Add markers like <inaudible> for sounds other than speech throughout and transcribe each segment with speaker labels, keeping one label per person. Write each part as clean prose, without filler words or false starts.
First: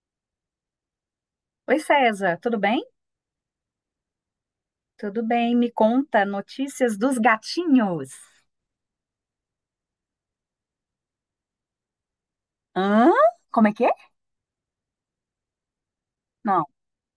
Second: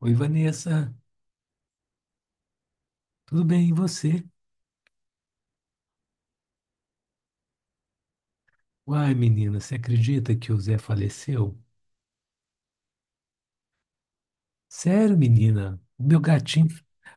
Speaker 1: Oi, Vanessa,
Speaker 2: Oi, César, tudo bem?
Speaker 1: tudo bem? E você?
Speaker 2: Tudo bem, me conta notícias dos gatinhos.
Speaker 1: Uai, menina, você acredita que o Zé faleceu?
Speaker 2: Hã? Como é que é?
Speaker 1: Sério, menina?
Speaker 2: Não.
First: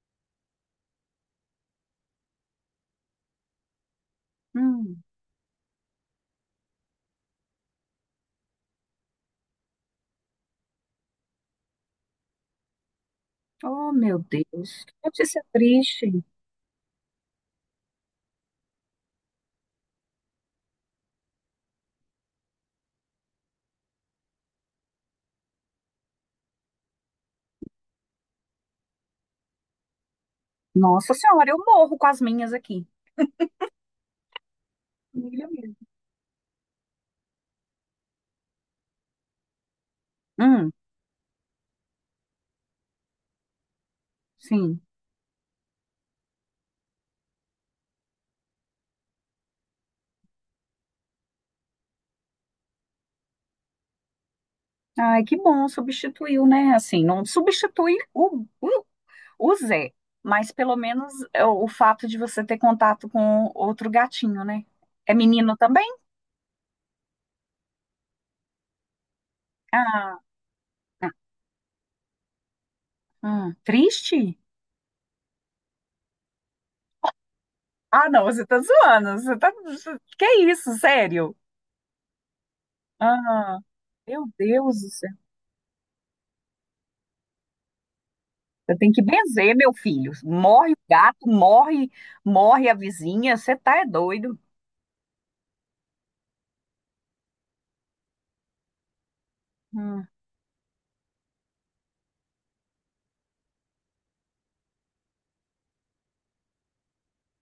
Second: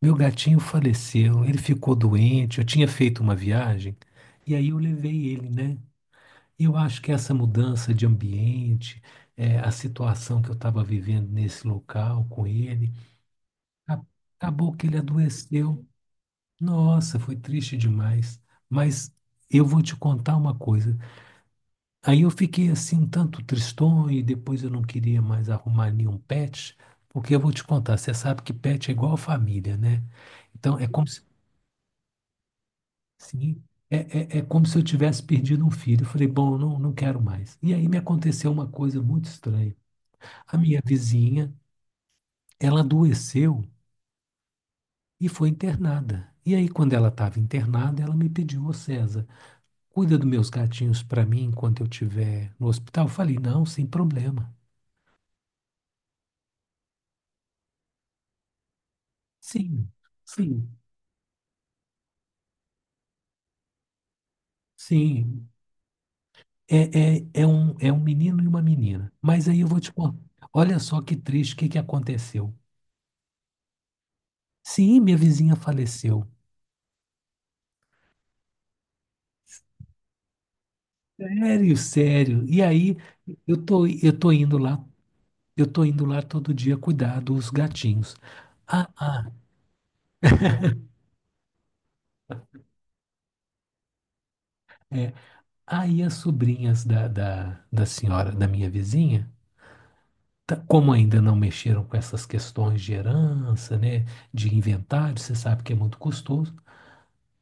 Speaker 1: Meu gatinho faleceu, ele ficou doente, eu tinha feito uma viagem e aí eu
Speaker 2: Hum.
Speaker 1: levei ele, né? Eu acho que essa mudança de ambiente, a situação que eu estava vivendo nesse local com ele,
Speaker 2: Oh,
Speaker 1: a-
Speaker 2: meu
Speaker 1: acabou
Speaker 2: Deus,
Speaker 1: que
Speaker 2: que
Speaker 1: ele
Speaker 2: notícia
Speaker 1: adoeceu.
Speaker 2: triste.
Speaker 1: Nossa, foi triste demais. Mas eu vou te contar uma coisa. Aí eu fiquei assim um tanto tristonho e depois eu não queria mais arrumar nenhum pet, porque eu vou te contar, você sabe que pet é igual família, né? Então é como
Speaker 2: Nossa
Speaker 1: se,
Speaker 2: Senhora, eu morro com as minhas aqui.
Speaker 1: assim, é, é, é como se eu tivesse
Speaker 2: Milha
Speaker 1: perdido um
Speaker 2: mesmo.
Speaker 1: filho. Eu falei, bom, eu não quero mais. E aí me aconteceu uma coisa muito estranha. A
Speaker 2: Hum,
Speaker 1: minha vizinha, ela adoeceu
Speaker 2: sim.
Speaker 1: e foi internada. E aí quando ela estava internada, ela me pediu, ô, César, cuida dos meus gatinhos para mim enquanto eu estiver no hospital. Eu falei, não, sem problema.
Speaker 2: Ai, que bom, substituiu, né? Assim, não substitui o
Speaker 1: Sim.
Speaker 2: Zé, mas pelo
Speaker 1: Sim,
Speaker 2: menos é, o fato de você ter contato com outro gatinho, né? É
Speaker 1: sim,
Speaker 2: menino também?
Speaker 1: é um menino e uma menina. Mas aí eu vou te contar.
Speaker 2: Ah,
Speaker 1: Olha só,
Speaker 2: ah,
Speaker 1: que triste, o que que aconteceu?
Speaker 2: triste?
Speaker 1: Sim, minha vizinha faleceu.
Speaker 2: Ah, não, você tá zoando. Você tá... você- Que é isso, sério?
Speaker 1: Sério, sério. E aí eu
Speaker 2: Ah,
Speaker 1: tô, eu
Speaker 2: meu
Speaker 1: tô indo
Speaker 2: Deus
Speaker 1: lá,
Speaker 2: do céu.
Speaker 1: eu tô indo lá todo dia cuidar dos gatinhos.
Speaker 2: Você
Speaker 1: Ah,
Speaker 2: tem que
Speaker 1: ah,
Speaker 2: benzer, meu filho. Morre o gato, morre, morre a vizinha. Você tá é doido.
Speaker 1: é. Aí as sobrinhas da senhora, da minha vizinha,
Speaker 2: Hum.
Speaker 1: como ainda não mexeram com essas questões de herança, né, de inventário, você sabe que é muito custoso.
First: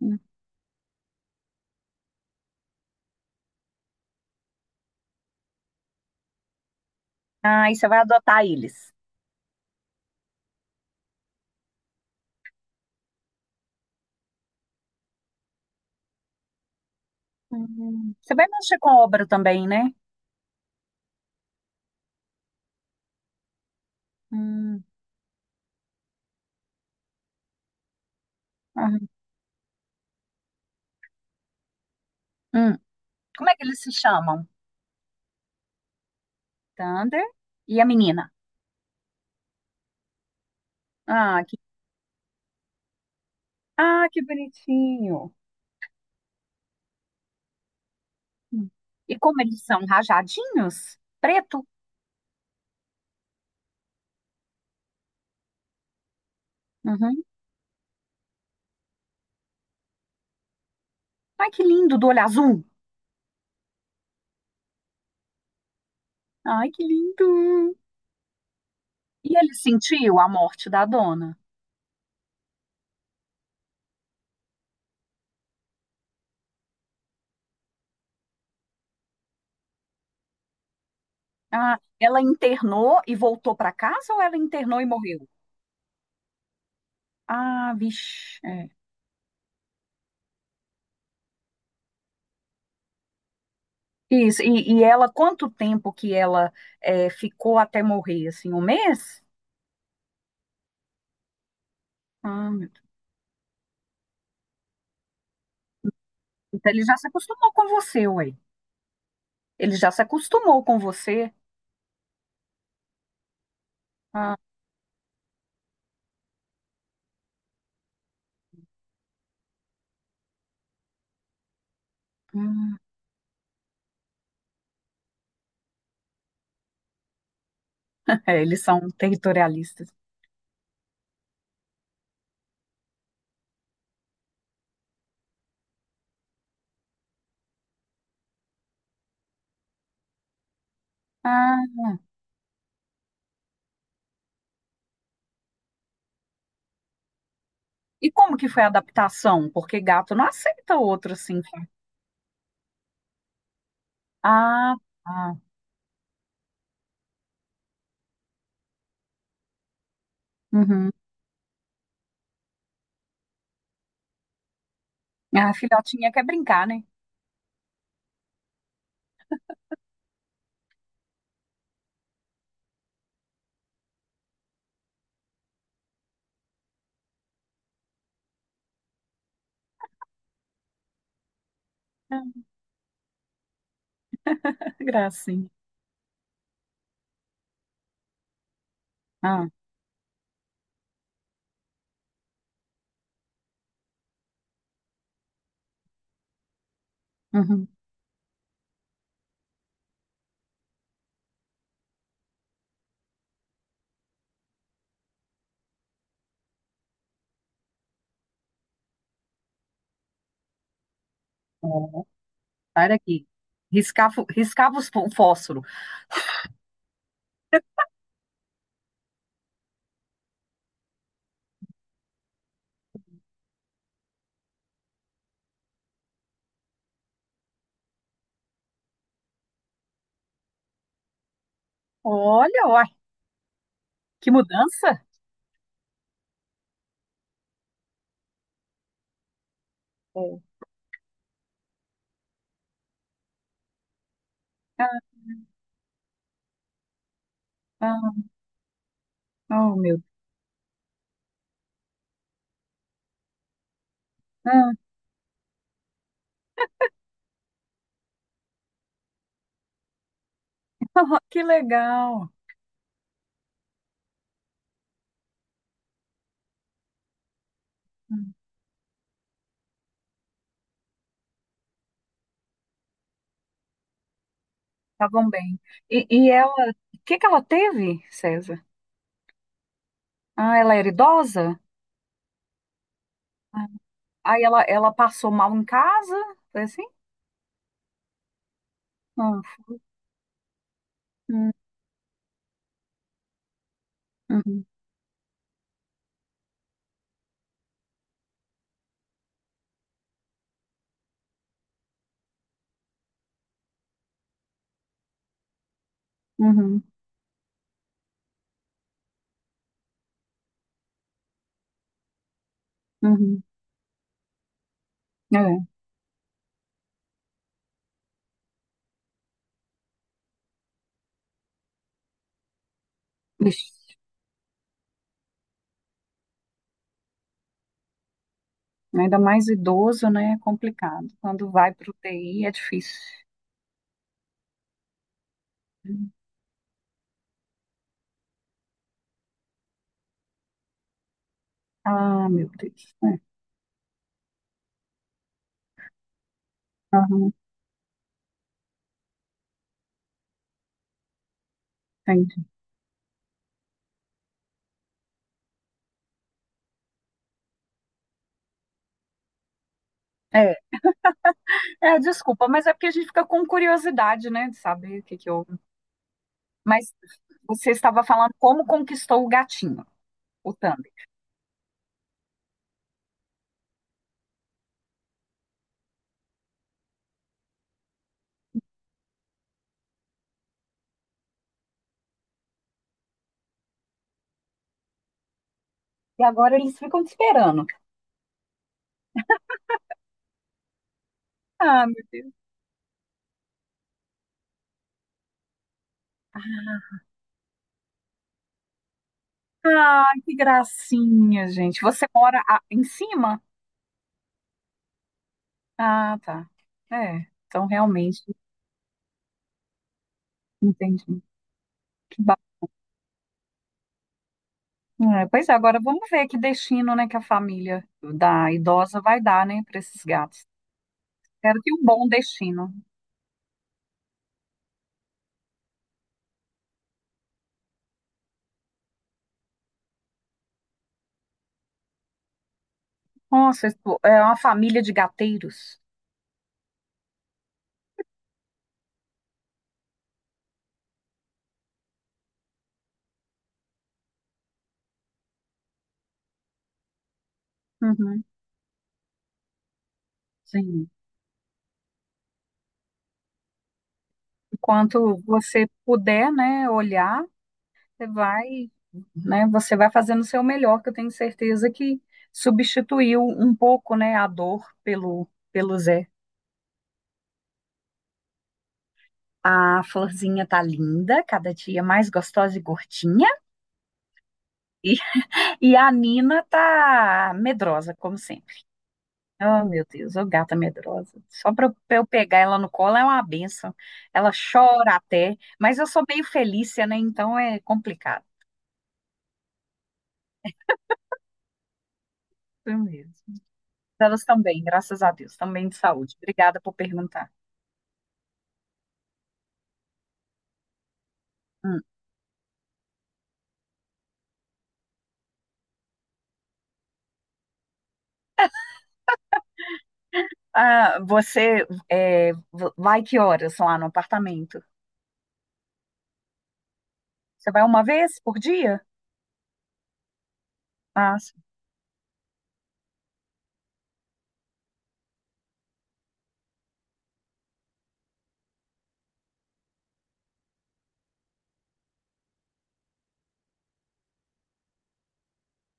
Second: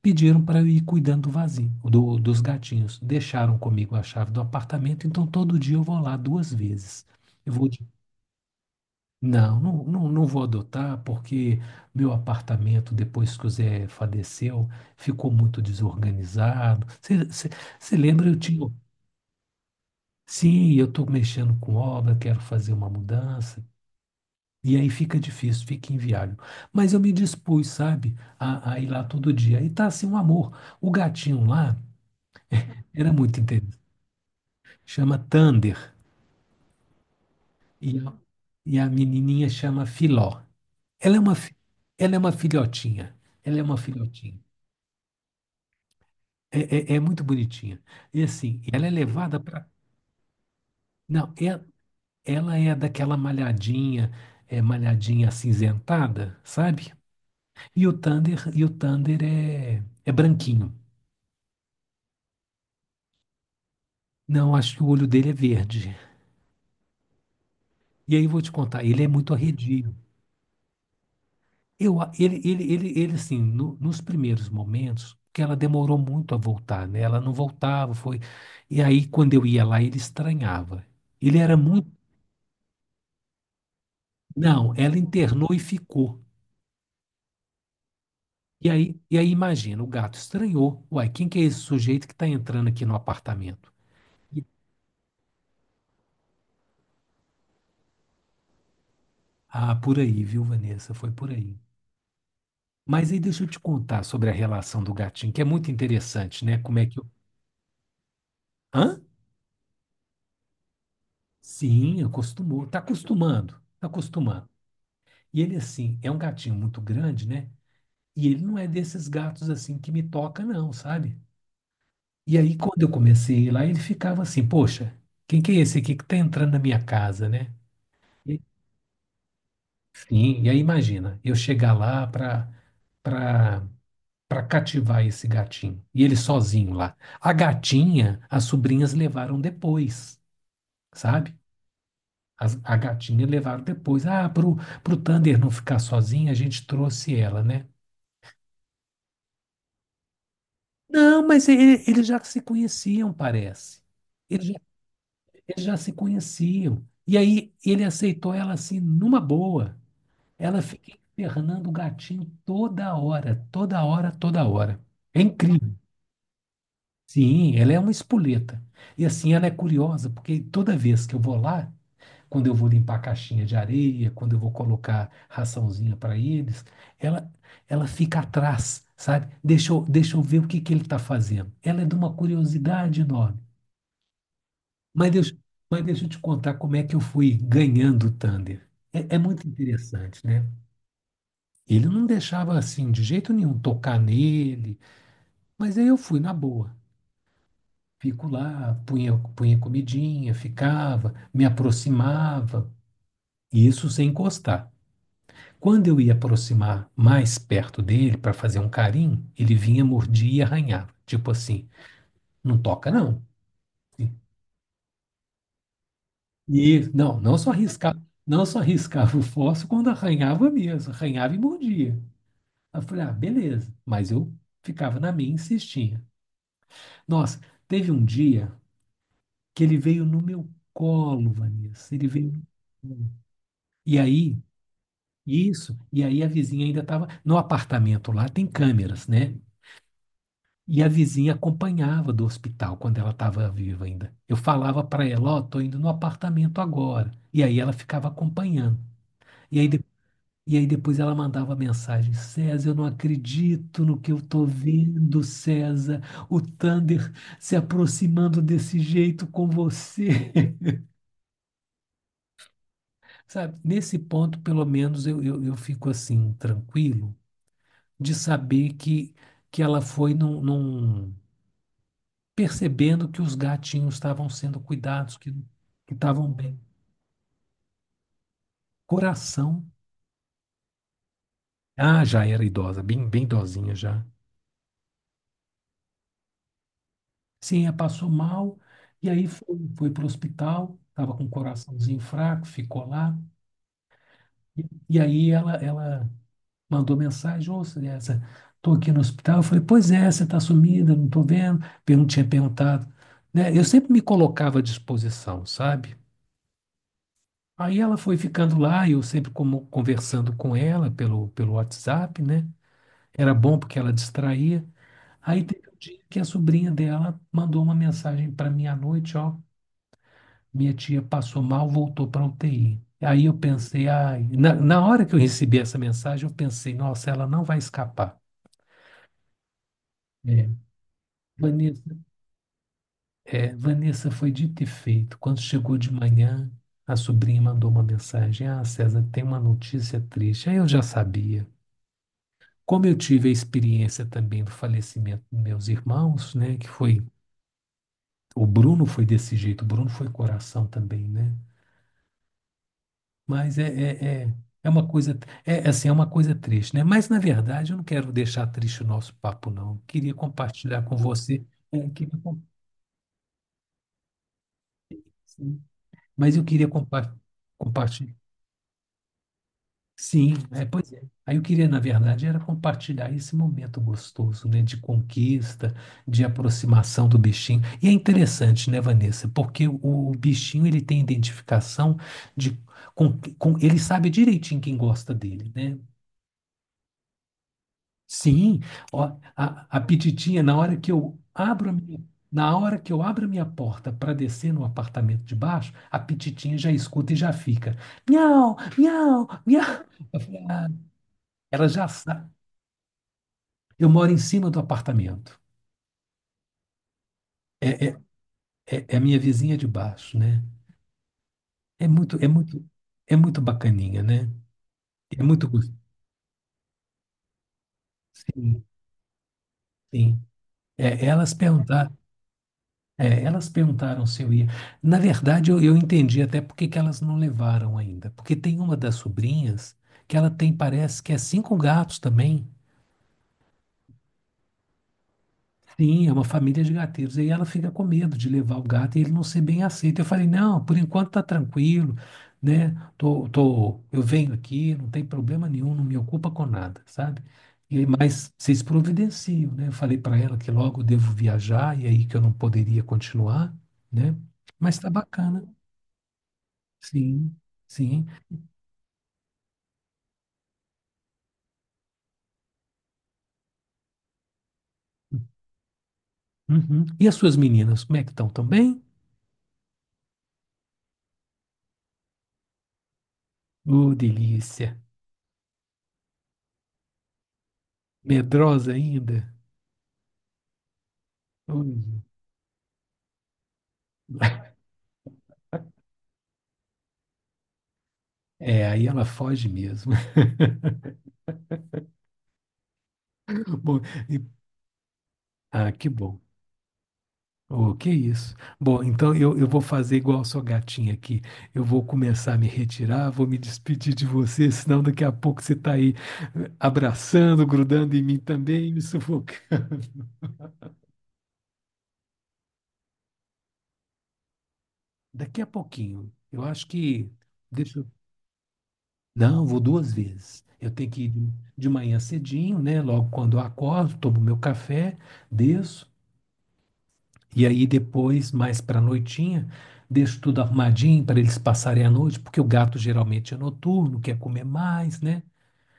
Speaker 2: Hum.
Speaker 1: Pediram para eu ir cuidando dos gatinhos. Deixaram comigo a chave do apartamento, então todo dia eu vou lá duas vezes. Eu vou
Speaker 2: Ah, e
Speaker 1: de...
Speaker 2: você vai adotar eles.
Speaker 1: Não, não, não, não vou adotar, porque meu apartamento, depois que o Zé faleceu, ficou muito desorganizado. Você
Speaker 2: Hum.
Speaker 1: lembra,
Speaker 2: Você
Speaker 1: eu
Speaker 2: vai
Speaker 1: tinha.
Speaker 2: mexer com obra também, né?
Speaker 1: Sim, eu estou mexendo com obra, quero fazer uma mudança. E
Speaker 2: Hum.
Speaker 1: aí fica difícil, fica inviável. Mas eu me dispus, sabe, a ir lá
Speaker 2: Ah,
Speaker 1: todo dia. E tá assim um amor. O gatinho lá
Speaker 2: hum.
Speaker 1: era muito
Speaker 2: Como é que
Speaker 1: interessante.
Speaker 2: eles se chamam?
Speaker 1: Chama Thunder,
Speaker 2: Thunder e a
Speaker 1: e a,
Speaker 2: menina.
Speaker 1: e a menininha chama Filó. Ela é uma,
Speaker 2: Ah,
Speaker 1: fi-
Speaker 2: que,
Speaker 1: Ela é uma filhotinha. Ela é uma
Speaker 2: ah, que
Speaker 1: filhotinha.
Speaker 2: bonitinho.
Speaker 1: É muito bonitinha. E assim,
Speaker 2: Hum.
Speaker 1: ela é
Speaker 2: E
Speaker 1: levada
Speaker 2: como eles
Speaker 1: para.
Speaker 2: são rajadinhos?
Speaker 1: Não, é,
Speaker 2: Preto.
Speaker 1: ela é daquela malhadinha, malhadinha acinzentada, sabe?
Speaker 2: Uhum.
Speaker 1: E o Thunder é, branquinho.
Speaker 2: Ai, que lindo, do olho azul.
Speaker 1: Não, acho que o olho dele é verde.
Speaker 2: Ai, que lindo!
Speaker 1: E aí vou te contar, ele é muito
Speaker 2: E ele
Speaker 1: arredio.
Speaker 2: sentiu a morte da dona?
Speaker 1: Assim, nos primeiros momentos, que ela demorou muito a voltar, né? Ela não voltava, foi. E aí, quando eu ia lá, ele estranhava. Ele era
Speaker 2: Ah,
Speaker 1: muito.
Speaker 2: ela internou e voltou para casa ou ela
Speaker 1: Não,
Speaker 2: internou e
Speaker 1: ela
Speaker 2: morreu?
Speaker 1: internou e ficou.
Speaker 2: Ah, vixe.
Speaker 1: E
Speaker 2: É.
Speaker 1: aí, e aí imagina, o gato estranhou. Uai, quem que é esse sujeito que está entrando aqui no apartamento?
Speaker 2: Isso.
Speaker 1: E-
Speaker 2: E ela, quanto tempo que ela é, ficou até morrer? Assim, um mês?
Speaker 1: Ah, por aí, viu, Vanessa? Foi por aí.
Speaker 2: Ah, meu Deus.
Speaker 1: Mas aí deixa eu te contar sobre a relação do gatinho, que é muito interessante, né?
Speaker 2: Então
Speaker 1: Como
Speaker 2: ele
Speaker 1: é
Speaker 2: já
Speaker 1: que.
Speaker 2: se acostumou com você, ué.
Speaker 1: Hã?
Speaker 2: Ele já se acostumou com você.
Speaker 1: Sim, acostumou. Está acostumando. Está
Speaker 2: Ah,
Speaker 1: acostumando. E ele, assim, é um gatinho muito grande, né? E ele não é desses gatos, assim, que me toca, não, sabe? E aí,
Speaker 2: hum.
Speaker 1: quando eu
Speaker 2: <laughs>
Speaker 1: comecei a ir lá, ele ficava assim, poxa, quem que é esse aqui que tá entrando na minha casa, né?
Speaker 2: É,
Speaker 1: E-
Speaker 2: eles são territorialistas.
Speaker 1: sim, e aí imagina, eu chegar lá pra, pra cativar esse gatinho. E ele sozinho lá. A gatinha, as sobrinhas levaram depois, sabe?
Speaker 2: Ah,
Speaker 1: A gatinha levaram depois. Ah, pro Thunder não ficar sozinho, a gente trouxe ela, né?
Speaker 2: e como que foi a adaptação? Porque gato não aceita outro
Speaker 1: Não,
Speaker 2: assim.
Speaker 1: mas ele- eles já se conheciam, parece. Eles já,
Speaker 2: Ah, tá.
Speaker 1: eles já se conheciam. E aí ele aceitou ela assim, numa boa. Ela
Speaker 2: Uhum.
Speaker 1: fica infernando o gatinho toda hora, toda hora, toda hora. É
Speaker 2: A
Speaker 1: incrível.
Speaker 2: filhotinha quer brincar, né?
Speaker 1: Sim, ela é uma espoleta. E assim, ela é curiosa, porque toda vez que eu vou lá, quando eu vou limpar a caixinha de areia, quando eu vou colocar raçãozinha para eles, ela, ela fica atrás, sabe? Deixa eu ver o que que ele está fazendo. Ela é de uma
Speaker 2: Ah,
Speaker 1: curiosidade enorme. Mas deixa,
Speaker 2: gracinha.
Speaker 1: mas deixa eu te contar como é que eu fui ganhando o Thunder. É, é muito
Speaker 2: Ah,
Speaker 1: interessante, né? Ele não deixava assim, de jeito nenhum, tocar nele, mas aí eu fui na boa.
Speaker 2: uhum.
Speaker 1: Fico lá, punha, punha comidinha, ficava, me aproximava, e isso sem encostar. Quando eu ia aproximar mais perto dele para fazer um carinho, ele vinha, mordia e arranhava. Tipo assim,
Speaker 2: Ó,
Speaker 1: não toca
Speaker 2: para
Speaker 1: não.
Speaker 2: aqui. Riscava, riscava os fó- o fósforo.
Speaker 1: E não, não só riscava o fósforo quando arranhava mesmo, arranhava e mordia. Aí Eu falei, ah, beleza. Mas eu ficava na minha e insistia. Nossa, teve um dia que ele veio no meu colo, Vanessa. Ele veio
Speaker 2: Olha,
Speaker 1: no
Speaker 2: uai,
Speaker 1: meu colo. E
Speaker 2: que
Speaker 1: aí,
Speaker 2: mudança.
Speaker 1: isso, e aí a vizinha ainda estava. No apartamento lá tem câmeras, né?
Speaker 2: É.
Speaker 1: E a vizinha acompanhava do hospital quando ela estava viva ainda. Eu falava para
Speaker 2: Ah,
Speaker 1: ela, ó, tô indo no apartamento agora. E aí ela ficava
Speaker 2: ah,
Speaker 1: acompanhando. E aí,
Speaker 2: oh,
Speaker 1: de-
Speaker 2: meu
Speaker 1: e aí depois ela mandava mensagem: César, eu não acredito no que eu tô
Speaker 2: Deus.
Speaker 1: vendo, César. O Thunder se aproximando desse jeito com você.
Speaker 2: Ah, que legal.
Speaker 1: <laughs> Sabe? Nesse ponto, pelo menos, eu fico assim, tranquilo, de
Speaker 2: Hum,
Speaker 1: saber que, ela foi num percebendo que os gatinhos estavam sendo cuidados,
Speaker 2: Estavam
Speaker 1: que
Speaker 2: bem.
Speaker 1: que
Speaker 2: E,
Speaker 1: estavam
Speaker 2: e ela,
Speaker 1: bem.
Speaker 2: o que que ela teve, César?
Speaker 1: Coração.
Speaker 2: Ah, ela era idosa?
Speaker 1: Ah, já era idosa, bem, bem
Speaker 2: Ah,
Speaker 1: idosinha já.
Speaker 2: aí ela passou mal em casa? Foi assim?
Speaker 1: Sim, ela passou mal e aí foi,
Speaker 2: Ah,
Speaker 1: foi para o hospital, estava com o
Speaker 2: hum,
Speaker 1: coraçãozinho fraco, ficou lá. E,
Speaker 2: uhum,
Speaker 1: e aí ela mandou mensagem, ô, estou aqui no hospital. Eu falei, pois é, você está sumida, não estou vendo. Pergun Tinha perguntado. Né? Eu sempre me colocava à disposição, sabe?
Speaker 2: uhum,
Speaker 1: Aí ela foi ficando lá, eu sempre como conversando com ela pelo WhatsApp, né? Era
Speaker 2: uhum.
Speaker 1: bom porque ela distraía. Aí teve um
Speaker 2: É.
Speaker 1: dia que a sobrinha dela mandou uma mensagem para mim à noite, ó, minha tia passou mal, voltou para UTI. Aí eu pensei,
Speaker 2: Ixi.
Speaker 1: ai, na hora que eu recebi essa mensagem, eu pensei, nossa, ela não vai escapar.
Speaker 2: Ainda mais idoso, né? É
Speaker 1: É,
Speaker 2: complicado. Quando vai para o
Speaker 1: Vanessa,
Speaker 2: UTI é difícil.
Speaker 1: é, Vanessa, foi dito e feito. Quando chegou de manhã, a sobrinha mandou uma mensagem, ah, César, tem uma notícia triste. Aí eu já sabia.
Speaker 2: Ah, meu
Speaker 1: Como eu
Speaker 2: Deus. É.
Speaker 1: tive a experiência também do falecimento dos meus irmãos, né,
Speaker 2: Aham,
Speaker 1: o Bruno foi desse jeito, o Bruno foi coração também, né?
Speaker 2: entendi.
Speaker 1: Mas é uma coisa, é assim, é uma coisa triste, né? Mas na verdade eu não quero deixar triste o nosso papo, não. Queria
Speaker 2: É.
Speaker 1: compartilhar com você, é,
Speaker 2: É,
Speaker 1: queria com-
Speaker 2: desculpa, mas é porque a gente fica com curiosidade, né, de saber o que que houve.
Speaker 1: mas eu queria
Speaker 2: Mas você estava
Speaker 1: compartilhar.
Speaker 2: falando como conquistou o gatinho,
Speaker 1: Sim,
Speaker 2: o Thunder.
Speaker 1: pois é. Aí eu queria, na verdade, era compartilhar esse momento gostoso, né, de conquista, de aproximação do bichinho. E é interessante, né, Vanessa, porque o bichinho ele tem identificação de com ele, sabe direitinho quem gosta dele, né?
Speaker 2: E agora eles ficam te esperando.
Speaker 1: Sim, ó, a pititinha, na hora que eu abro a
Speaker 2: Ah,
Speaker 1: minha,
Speaker 2: meu Deus.
Speaker 1: na hora que eu abro a minha porta para descer no apartamento de baixo, a pititinha já escuta e já fica, miau, miau, miau. Eu
Speaker 2: Ai, que
Speaker 1: falei, "Ah,
Speaker 2: gracinha,
Speaker 1: ela
Speaker 2: gente.
Speaker 1: já
Speaker 2: Você
Speaker 1: sabe."
Speaker 2: mora a- em cima?
Speaker 1: Eu moro em cima do apartamento.
Speaker 2: Ah, tá. É, então
Speaker 1: É, é,
Speaker 2: realmente,
Speaker 1: é a minha vizinha de baixo, né?
Speaker 2: entendi.
Speaker 1: É muito,
Speaker 2: Que
Speaker 1: é muito, é muito bacaninha, né? É
Speaker 2: é,
Speaker 1: muito
Speaker 2: pois é,
Speaker 1: gostoso.
Speaker 2: agora vamos ver que destino, né, que a família da
Speaker 1: Sim,
Speaker 2: idosa vai dar, né, para esses
Speaker 1: sim.
Speaker 2: gatos.
Speaker 1: É, elas
Speaker 2: Espero que um
Speaker 1: perguntaram,
Speaker 2: bom destino.
Speaker 1: Elas perguntaram se eu ia. Na verdade, eu entendi até por que que elas não levaram ainda. Porque tem uma das sobrinhas que ela tem, parece que é cinco gatos também.
Speaker 2: Nossa, isso é uma família de gateiros.
Speaker 1: Sim, é uma família de gatinhos. E ela fica com medo de levar o gato e ele não ser bem aceito. Eu falei, não, por enquanto tá tranquilo, né? Eu venho aqui, não tem problema nenhum, não me ocupa com nada, sabe? E aí,
Speaker 2: Uhum,
Speaker 1: mas vocês providenciam, né? Eu falei para ela que logo eu
Speaker 2: sim.
Speaker 1: devo viajar e aí que eu não poderia continuar, né? Mas tá
Speaker 2: Enquanto
Speaker 1: bacana.
Speaker 2: você puder, né, olhar,
Speaker 1: Sim, sim.
Speaker 2: você vai, né, você vai fazendo o seu melhor, que eu tenho certeza que substituiu um pouco, né, a dor pelo, pelo Zé.
Speaker 1: Uhum. E as suas meninas, como é que estão? Tão bem?
Speaker 2: A florzinha tá linda, cada dia mais gostosa e gordinha.
Speaker 1: Ô, delícia.
Speaker 2: E, <laughs> e a Nina tá medrosa, como sempre.
Speaker 1: Medrosa ainda?
Speaker 2: Oh, meu Deus, ô gata medrosa. Só para
Speaker 1: Ui.
Speaker 2: eu pegar ela no colo é uma benção. Ela chora até, mas eu sou meio Felícia, né? Então é complicado.
Speaker 1: É, aí ela foge mesmo. <laughs>
Speaker 2: Eu mesmo.
Speaker 1: Bom,
Speaker 2: Elas
Speaker 1: e-
Speaker 2: também, graças a Deus, também
Speaker 1: ah,
Speaker 2: de
Speaker 1: que
Speaker 2: saúde.
Speaker 1: bom.
Speaker 2: Obrigada por perguntar.
Speaker 1: Oh, que isso. Bom, então eu vou fazer igual a sua gatinha aqui. Eu
Speaker 2: Hum.
Speaker 1: vou começar a me retirar, vou me despedir de você, senão daqui a pouco você está aí abraçando, grudando em mim também, me sufoca.
Speaker 2: Ah, você é, v- vai que horas lá no apartamento?
Speaker 1: Daqui a pouquinho, eu acho que.
Speaker 2: Você vai
Speaker 1: Deixa
Speaker 2: uma
Speaker 1: eu.
Speaker 2: vez por dia?
Speaker 1: Não, vou duas vezes. Eu tenho que ir
Speaker 2: Ah, sim,
Speaker 1: de manhã cedinho, né? Logo quando eu acordo, tomo meu café, desço. E aí depois, mais para a noitinha, deixo tudo arrumadinho para eles passarem a noite, porque o gato geralmente é noturno, quer comer mais, né?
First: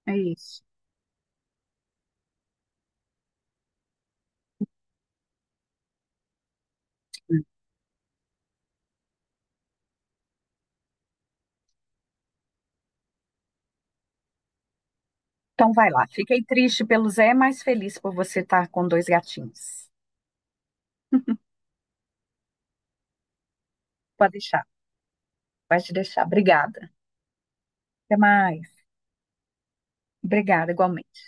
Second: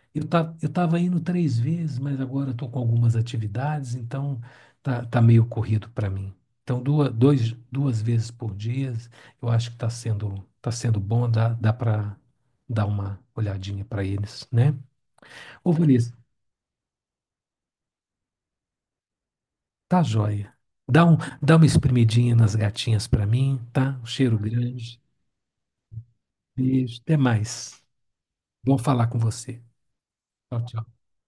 Speaker 2: é isso.
Speaker 1: Eu estava indo três vezes, mas agora estou com algumas atividades, então tá meio corrido para mim. Então duas,
Speaker 2: Hum.
Speaker 1: dois, duas vezes por dia, eu acho que está sendo, tá sendo bom, dá para dar uma olhadinha para eles, né? Ô,
Speaker 2: Então vai lá.
Speaker 1: Vanessa,
Speaker 2: Fiquei triste pelo Zé, mas feliz por você estar com dois gatinhos.
Speaker 1: tá joia. Dá um, dá uma espremidinha nas gatinhas para mim, tá? Um
Speaker 2: Pode
Speaker 1: cheiro
Speaker 2: deixar,
Speaker 1: grande.
Speaker 2: pode deixar. Obrigada.
Speaker 1: Beijo, até mais.
Speaker 2: Até
Speaker 1: Bom
Speaker 2: mais.
Speaker 1: falar com você. Tchau,
Speaker 2: Obrigada,
Speaker 1: tchau.
Speaker 2: igualmente.